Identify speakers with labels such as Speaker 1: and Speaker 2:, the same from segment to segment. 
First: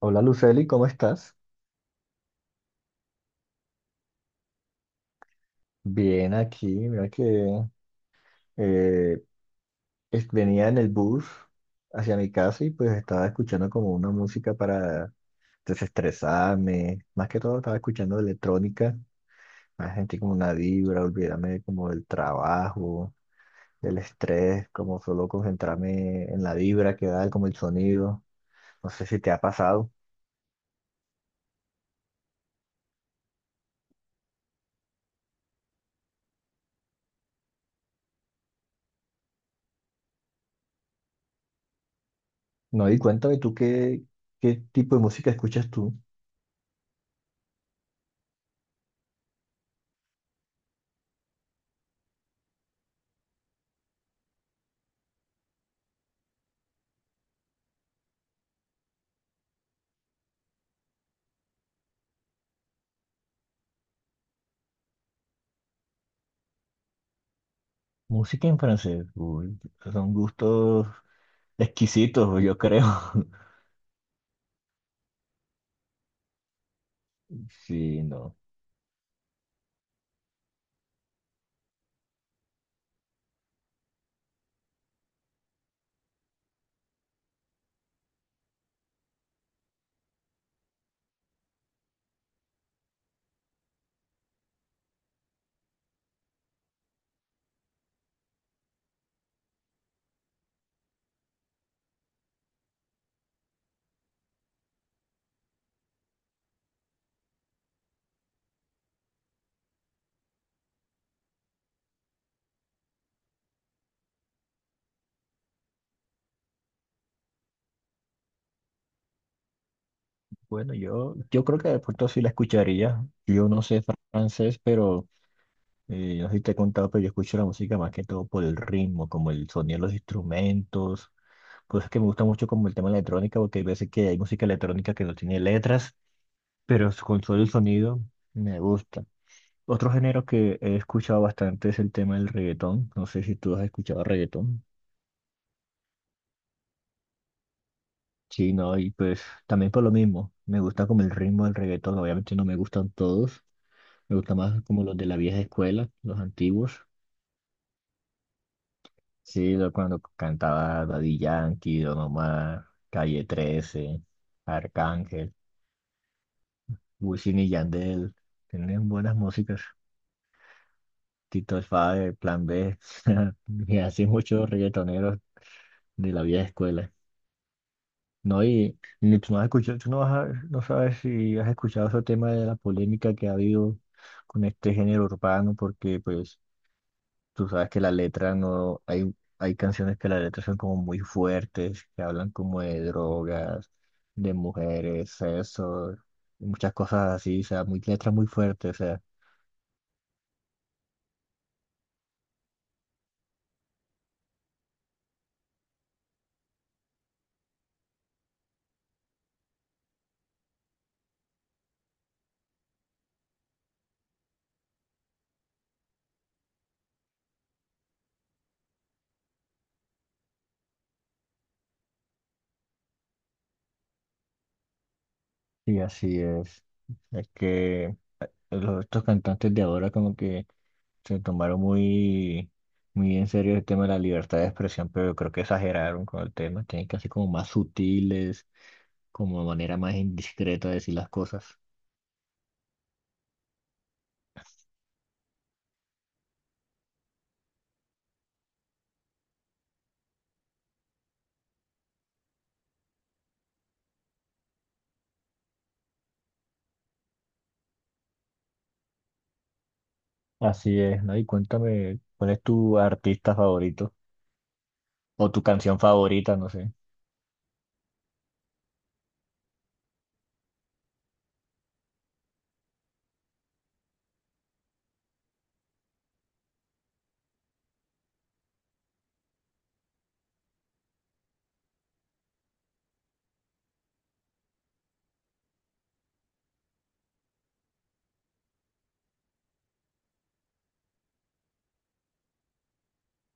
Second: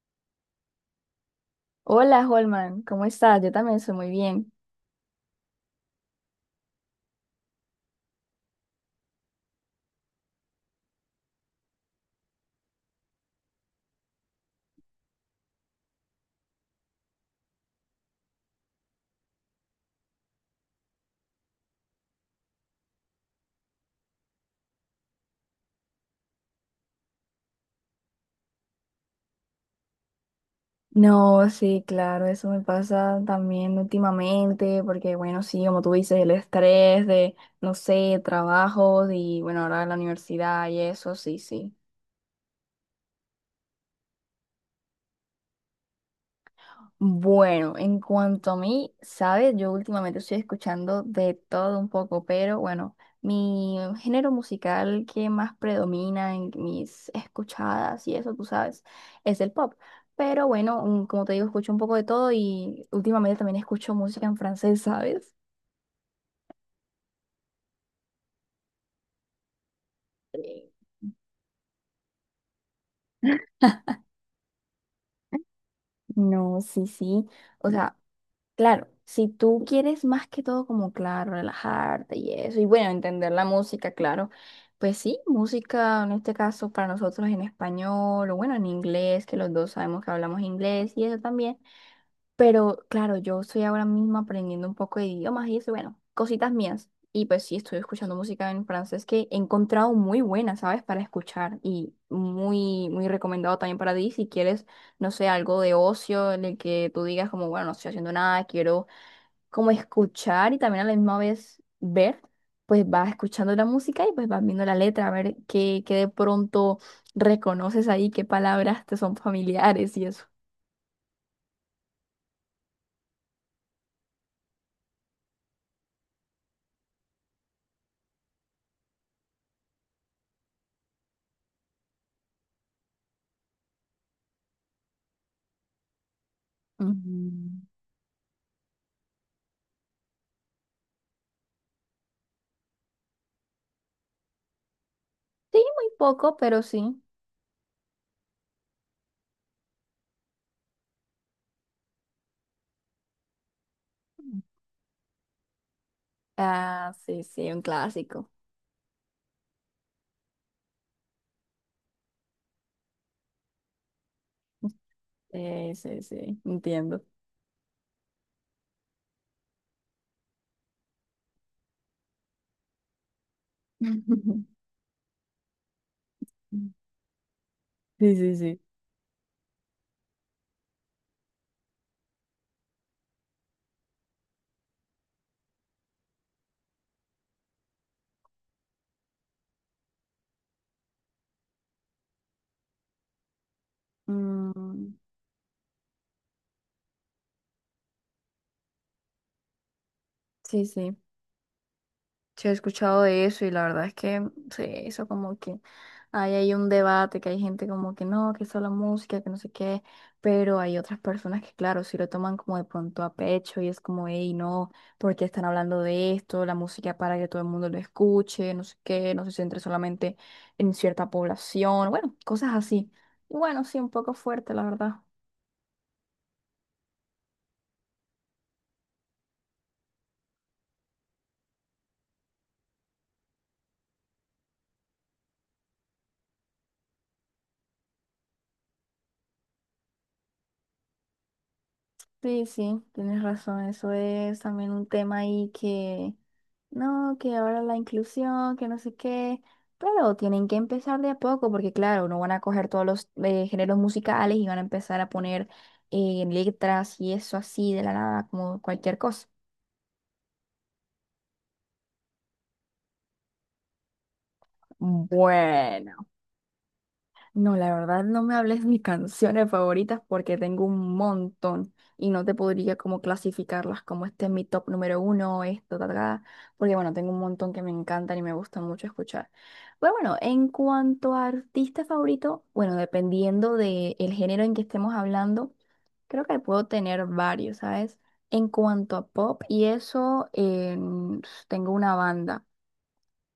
Speaker 1: Hola Luceli, ¿cómo estás?
Speaker 2: Hola, Holman, ¿cómo estás? Yo también estoy muy bien.
Speaker 1: Bien aquí, mira que eh, venía en el bus hacia mi casa y pues estaba escuchando como una música para desestresarme, más que todo estaba escuchando electrónica, me sentí como una vibra, olvidarme como del trabajo, del estrés, como solo concentrarme en la vibra que da, como el sonido, no sé si te ha pasado.
Speaker 2: No, sí, claro, eso me pasa también últimamente, porque bueno, sí, como tú dices, el estrés de, no sé, trabajos y bueno, ahora la universidad y eso, sí, sí.
Speaker 1: No, y cuéntame qué tipo de música escuchas tú.
Speaker 2: Bueno, en cuanto a mí, sabes, yo últimamente estoy escuchando de todo un poco, pero bueno, mi género musical que más predomina en mis escuchadas y eso, tú sabes, es el pop. Pero bueno, como te digo, escucho un poco de todo y últimamente también escucho música en francés, ¿sabes?
Speaker 1: Música en francés, uy, son
Speaker 2: Eh,
Speaker 1: gustos exquisitos, yo creo.
Speaker 2: No, sí, sí. O sea,
Speaker 1: Sí, no.
Speaker 2: claro, si tú quieres más que todo como, claro, relajarte y eso, y bueno, entender la música, claro, pues sí, música en este caso para nosotros en español o bueno, en inglés, que los dos sabemos que hablamos inglés y eso también, pero claro, yo estoy ahora mismo aprendiendo un poco de idiomas y eso, bueno, cositas mías, y pues sí, estoy escuchando música en francés que he encontrado muy buena, ¿sabes? Para escuchar y muy, muy recomendado también para ti si quieres, no sé, algo de ocio en el que tú digas como, bueno, no estoy haciendo nada, quiero como escuchar y también a la misma vez ver, pues vas escuchando la música y pues vas viendo la letra, a ver qué de pronto reconoces ahí, qué palabras te son familiares y eso.
Speaker 1: Bueno, yo creo que de pronto sí la escucharía. Yo no sé francés, pero no sé si te he contado, pero yo escucho la música más que todo por el ritmo, como el sonido de los instrumentos. Pues es que me gusta mucho como el tema de la electrónica, porque hay veces que hay música electrónica que no tiene letras, pero con solo el
Speaker 2: Ujú.
Speaker 1: sonido me gusta. Otro género que he escuchado bastante es el tema del reggaetón. No sé si tú has escuchado reggaetón.
Speaker 2: Sí, muy poco, pero sí.
Speaker 1: Sí, no, y pues también por lo mismo, me gusta como el ritmo del reggaetón, obviamente no me gustan todos, me gusta más como los de la vieja escuela, los antiguos,
Speaker 2: Ah, sí, sí, un clásico.
Speaker 1: sí, cuando cantaba Daddy Yankee, Don Omar, Calle 13, Arcángel,
Speaker 2: Sí, sí, sí, entiendo.
Speaker 1: Wisin y Yandel, tienen buenas músicas, Tito el Father, Plan B, y así muchos reggaetoneros de la vieja escuela.
Speaker 2: Sí, sí,
Speaker 1: No,
Speaker 2: sí.
Speaker 1: y ni tú no has escuchado, tú no, no sabes si has escuchado ese tema de la polémica que ha habido con este género urbano, porque pues tú sabes que la letra no, hay canciones que la letra son como muy fuertes, que hablan como de drogas, de
Speaker 2: Mm.
Speaker 1: mujeres, sexo, y muchas cosas así, o sea, muy letras muy fuertes, o sea,
Speaker 2: Sí, sí. Sí, he escuchado de eso y la verdad es que sí, eso como que hay ahí un debate, que hay gente como que no, que eso la música, que no sé qué, pero hay otras personas que claro, si lo toman como de pronto a pecho y es como, hey, no, porque están hablando de esto? La música para que todo el mundo lo escuche, no sé qué, no se centre solamente en cierta población, bueno, cosas así. Y bueno, sí, un poco fuerte, la verdad.
Speaker 1: y así es. Es que estos cantantes de ahora como que se tomaron muy en serio el tema de la libertad de expresión, pero yo creo que exageraron con el tema. Tienen que ser como más sutiles, como de manera más indiscreta de decir las cosas.
Speaker 2: Sí, sí, tienes razón. Eso es también un tema ahí que, no, que ahora la inclusión, que no sé qué, pero tienen que empezar de a poco porque claro, no van a coger todos los géneros musicales y van a empezar a poner letras y eso así de la nada, como cualquier cosa.
Speaker 1: Así es, ¿no? Y cuéntame, ¿cuál es tu artista favorito? O tu canción
Speaker 2: Bueno.
Speaker 1: favorita, no sé.
Speaker 2: No, la verdad no me hables de mis canciones favoritas porque tengo un montón y no te podría como clasificarlas como este es mi top número uno, esto, ta, ta, ta, porque bueno, tengo un montón que me encantan y me gustan mucho escuchar. Pero bueno, en cuanto a artista favorito, bueno, dependiendo del género en que estemos hablando, creo que puedo tener varios, ¿sabes? En cuanto a pop y eso, tengo una banda,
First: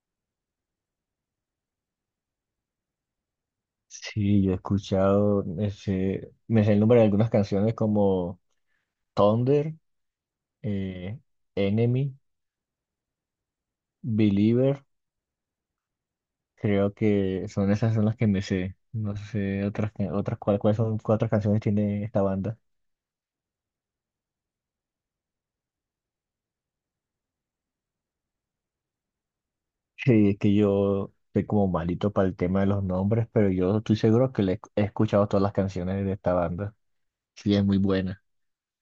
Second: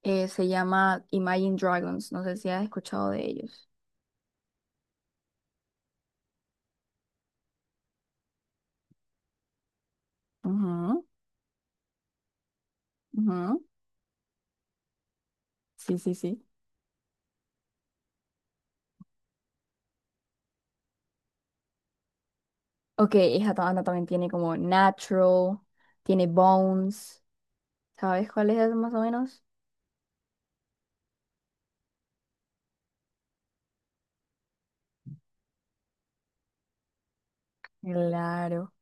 Speaker 2: se llama Imagine Dragons, no sé si has escuchado de ellos.
Speaker 1: Sí, yo he escuchado, me sé el nombre de algunas canciones como Thunder,
Speaker 2: Ujú.
Speaker 1: eh, Enemy,
Speaker 2: Ujú.
Speaker 1: Believer.
Speaker 2: Sí, sí, sí.
Speaker 1: Creo que son esas son las que me sé. No sé otras que- otras cuál- cuáles son cuatro canciones tiene esta banda.
Speaker 2: Ok, esa banda también tiene como Natural, tiene Bones, ¿sabes cuál es más o menos?
Speaker 1: Sí, es que yo soy como malito para el tema de los nombres, pero yo estoy seguro que le he escuchado todas las canciones de esta banda. Sí, es muy buena.
Speaker 2: Claro.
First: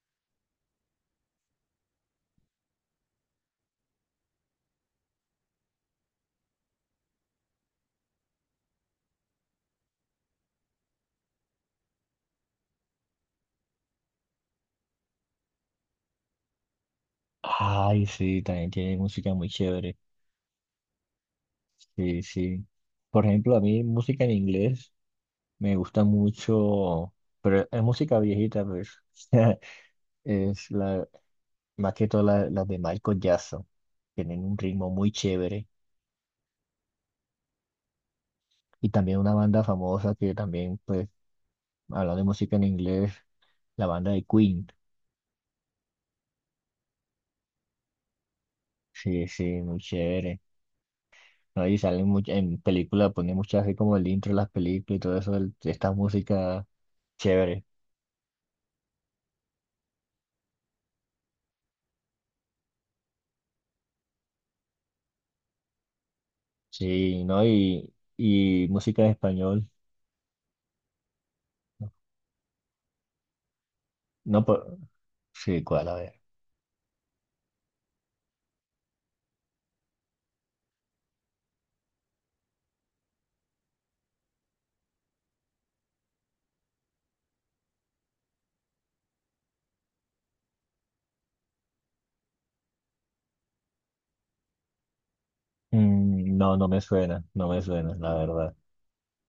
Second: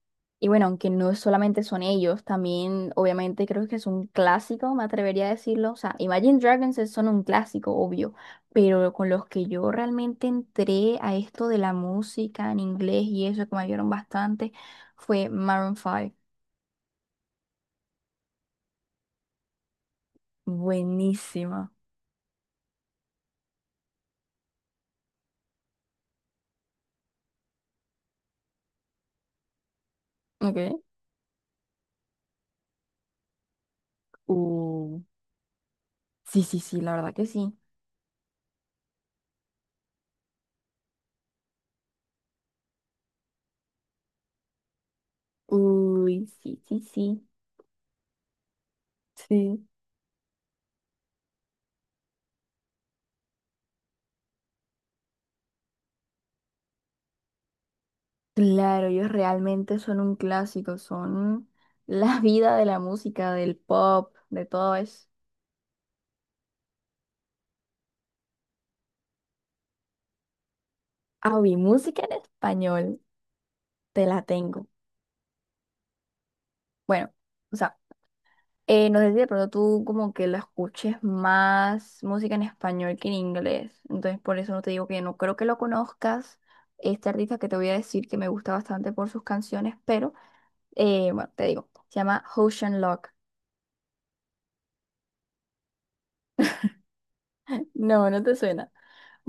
Speaker 2: Y bueno, aunque no solamente son ellos, también obviamente creo que es un clásico, me atrevería a decirlo. O sea, Imagine Dragons son un clásico, obvio, pero con los que yo realmente entré a esto de la música en inglés y eso que me ayudaron bastante fue Maroon 5.
Speaker 1: Ay, sí, también tiene música muy chévere.
Speaker 2: Buenísima.
Speaker 1: Sí, sí. Por ejemplo, a mí música en inglés me gusta mucho, pero es música viejita, pues. Es
Speaker 2: Ok.
Speaker 1: la, más que todo las de Michael Jackson. Tienen un ritmo
Speaker 2: Uh,
Speaker 1: muy chévere.
Speaker 2: Sí, sí, sí, la verdad que sí.
Speaker 1: Y también una banda famosa que también, pues, hablando de música en inglés, la banda de Queen.
Speaker 2: Uy, sí, sí, sí.
Speaker 1: Sí, sí,
Speaker 2: Sí.
Speaker 1: muy chévere. ¿No? Y salen en películas, ponen muchas así como el intro de las películas y todo eso, esta música chévere.
Speaker 2: Claro, ellos realmente son un clásico, son la vida de la música, del pop, de todo eso.
Speaker 1: Sí, ¿no? Y música en español.
Speaker 2: Ah, uy, música en español, te la
Speaker 1: No,
Speaker 2: tengo.
Speaker 1: por... Sí, ¿cuál? A ver.
Speaker 2: Bueno, o sea, no sé si de pronto tú como que la escuches más música en español que en inglés, entonces por eso no te digo que no creo que lo conozcas, este artista que te voy a decir que me gusta bastante por sus canciones, pero bueno, te digo, se llama Ocean.
Speaker 1: Mm, no me suena, no me suena,
Speaker 2: No,
Speaker 1: la
Speaker 2: no te
Speaker 1: verdad.
Speaker 2: suena.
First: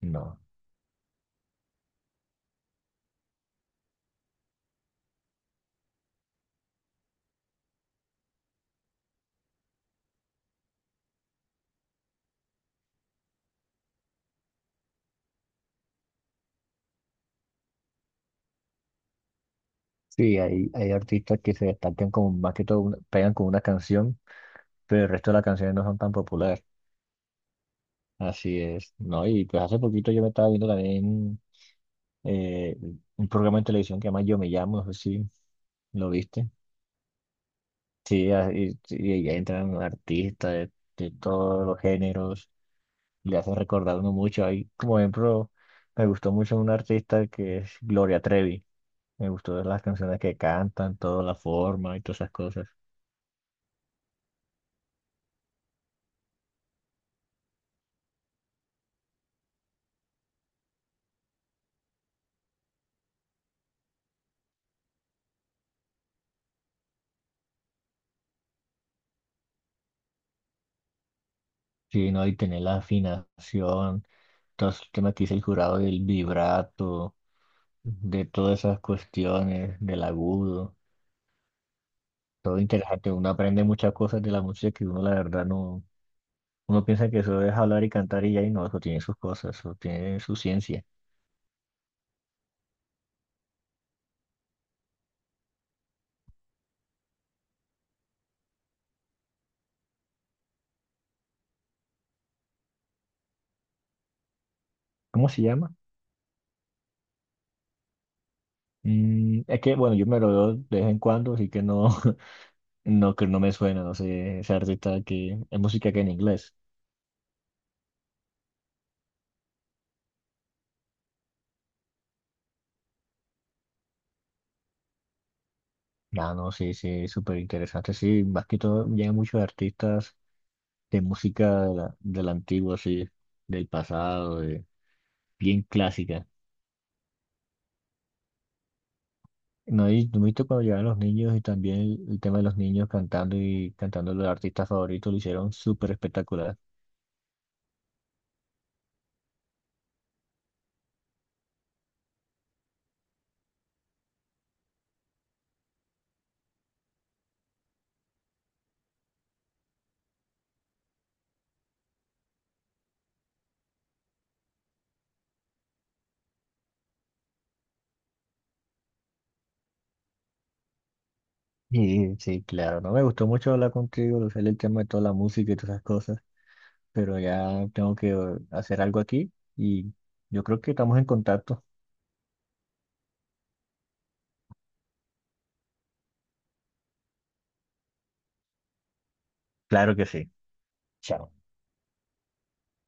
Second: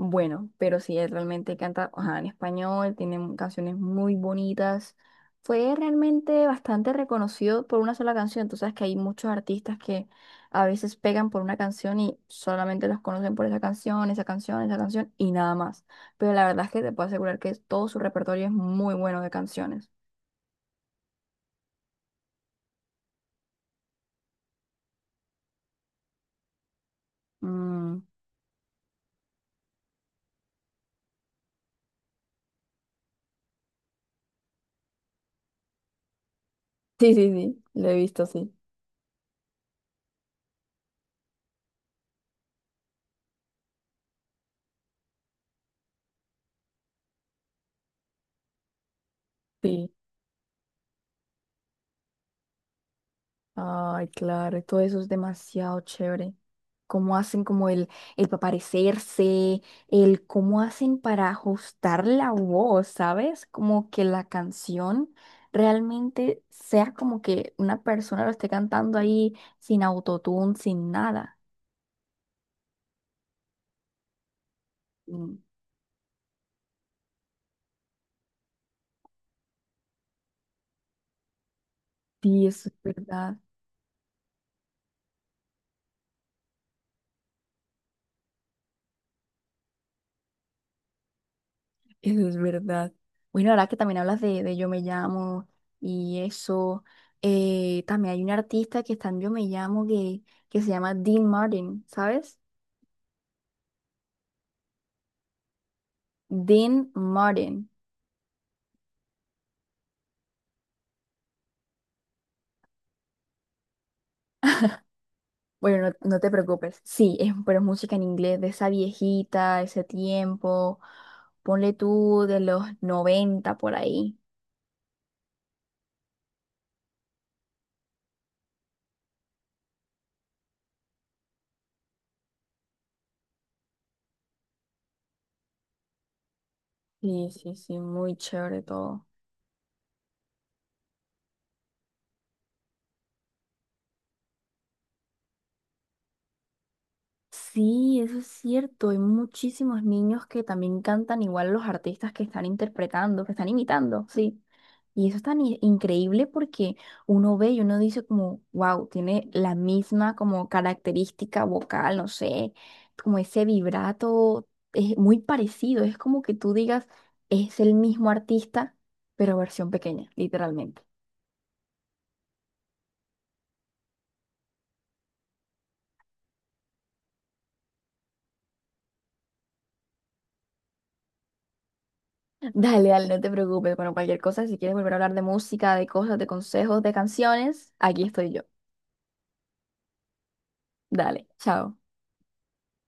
Speaker 1: No.
Speaker 2: pero sí, él realmente canta, ajá, en español, tiene canciones muy bonitas. Fue realmente bastante reconocido por una sola canción. Tú sabes que hay muchos artistas que a veces pegan por una canción y solamente los conocen por esa canción, esa canción, esa canción y nada más. Pero la verdad es que te puedo asegurar que todo su repertorio es muy bueno de canciones.
Speaker 1: Sí, hay artistas que se destacan como más que todo, pegan con una canción, pero el resto de las canciones no son tan populares.
Speaker 2: Mm.
Speaker 1: Así es, ¿no? Y pues hace poquito yo me estaba viendo también eh, un programa de televisión que llama Yo Me Llamo, no sé si lo viste.
Speaker 2: Sí, sí, sí, lo he visto,
Speaker 1: Sí,
Speaker 2: sí.
Speaker 1: y ahí entran artistas de todos los géneros, le hacen recordar a uno mucho. Ahí, como ejemplo, me gustó mucho un artista que es Gloria Trevi. Me gustó las
Speaker 2: Sí.
Speaker 1: canciones que cantan, toda la forma y todas esas cosas.
Speaker 2: Ay, claro, y todo eso es demasiado chévere. Cómo hacen como el, pa' parecerse, el cómo hacen para ajustar la voz, ¿sabes? Como que la canción realmente sea como que una persona lo esté cantando ahí sin autotune, sin nada.
Speaker 1: Sí, ¿no? Y tener la afinación, todos los temas que dice
Speaker 2: Mm.
Speaker 1: el jurado del vibrato, de todas esas cuestiones, del agudo.
Speaker 2: Sí,
Speaker 1: Todo
Speaker 2: eso es
Speaker 1: interesante, uno
Speaker 2: verdad.
Speaker 1: aprende muchas cosas de la música que uno la verdad no, uno piensa que eso es hablar y cantar y ya, y no, eso tiene sus cosas, eso tiene su ciencia.
Speaker 2: Eso es verdad. Bueno, ahora que también hablas de Yo Me Llamo y eso, también hay un artista que está en Yo Me Llamo que se llama Dean Martin, ¿sabes?
Speaker 1: ¿Cómo se llama?
Speaker 2: Dean Martin.
Speaker 1: Mm, es que, bueno, yo me lo veo de vez en cuando, así que no, no, que no me suena, no sé, ese artista que es
Speaker 2: Bueno, no,
Speaker 1: música que en
Speaker 2: no te
Speaker 1: inglés.
Speaker 2: preocupes. Sí, es, pero es música en inglés de esa viejita, ese tiempo. Ponle tú de los 90 por ahí.
Speaker 1: Ah, no, sí, sí, súper interesante, sí, más que todo llegan muchos artistas de música de la antigua, sí, del pasado, bien clásica.
Speaker 2: Sí, sí, sí, muy chévere todo.
Speaker 1: No, y tú viste cuando llegaron los niños y también el tema de los niños cantando y cantando los artistas favoritos lo hicieron súper espectacular.
Speaker 2: Sí, eso es cierto. Hay muchísimos niños que también cantan igual a los artistas que están interpretando, que están imitando, sí. Y eso es tan increíble porque uno ve y uno dice como, wow, tiene la misma como característica vocal, no sé, como ese vibrato, es muy parecido. Es como que tú digas, es el mismo artista, pero versión pequeña, literalmente.
Speaker 1: Y sí, claro, no me gustó mucho hablar contigo, lo sé el tema de toda la música y todas esas cosas, pero ya tengo que hacer algo aquí y yo creo que estamos en contacto.
Speaker 2: Dale, dale, no te preocupes. Bueno, cualquier cosa, si quieres volver a hablar de música, de cosas, de consejos, de canciones, aquí estoy yo.
Speaker 1: Claro que sí.
Speaker 2: Dale,
Speaker 1: Chao.
Speaker 2: chao.